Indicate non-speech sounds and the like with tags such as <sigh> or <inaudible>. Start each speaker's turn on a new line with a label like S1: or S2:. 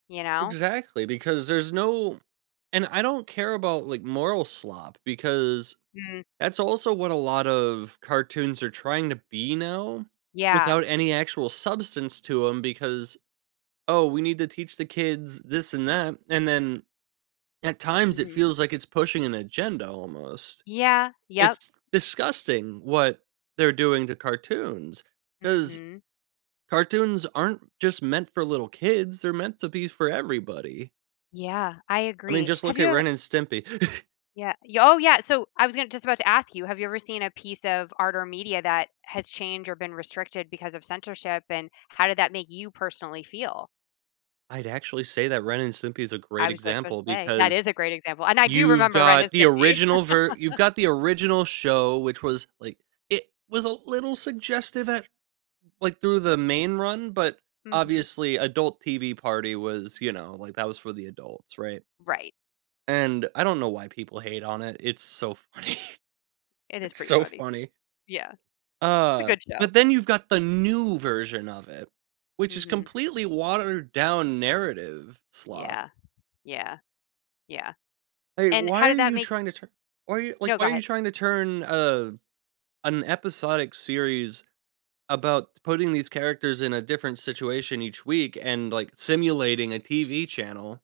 S1: You know?
S2: Exactly, because there's no and I don't care about, like, moral slop, because
S1: Mm.
S2: that's also what a lot of cartoons are trying to be now
S1: Yeah.
S2: without any actual substance to 'em, because "Oh, we need to teach the kids this and that." And then, at times, it
S1: Mhm.
S2: feels like it's pushing an agenda almost.
S1: Yeah, yep.
S2: It's disgusting what they're doing to cartoons, 'cause
S1: Mhm.
S2: cartoons aren't just meant for little kids, they're meant to be for everybody.
S1: Yeah, I
S2: I mean,
S1: agree.
S2: just
S1: Have
S2: look at
S1: you ev
S2: Ren& Stimpy. <chuckles>
S1: Yeah. Y Oh, yeah, so, I was gonna just about to ask you, have you ever seen a piece of art or media that has changed or been restricted because of censorship, and how did that make you personally feel?
S2: I'd actually say that Ren& Simpy is a
S1: I
S2: great
S1: was just about to
S2: example
S1: say, that
S2: because
S1: is a great example, and I do
S2: you've
S1: remember Ren&
S2: got the
S1: Stimpy.
S2: original ver you've
S1: <laughs>
S2: got the original show, which was, like it was a little suggestive at l like, through the main run, but
S1: Mhm.
S2: obviously, adult TV party was, you know, like, that was for the adults, right
S1: Right.
S2: and I don't know why people hate on it, it's so funny.
S1: It is
S2: It's
S1: pretty
S2: so
S1: funny.
S2: funny.
S1: Yeah. It's a
S2: Uh,
S1: good show.
S2: but then you've got the new version of it, which is
S1: Mhm.
S2: completely watered down narrative slop.
S1: Yeah. Yeah. Yeah.
S2: Like,
S1: And
S2: why
S1: how
S2: are
S1: did that
S2: you
S1: make
S2: trying to tu why are y like,
S1: No, go
S2: why are you
S1: ahead.
S2: trying to turn a an episodic series about putting these characters in a different situation each week and, like, simulating a TV channel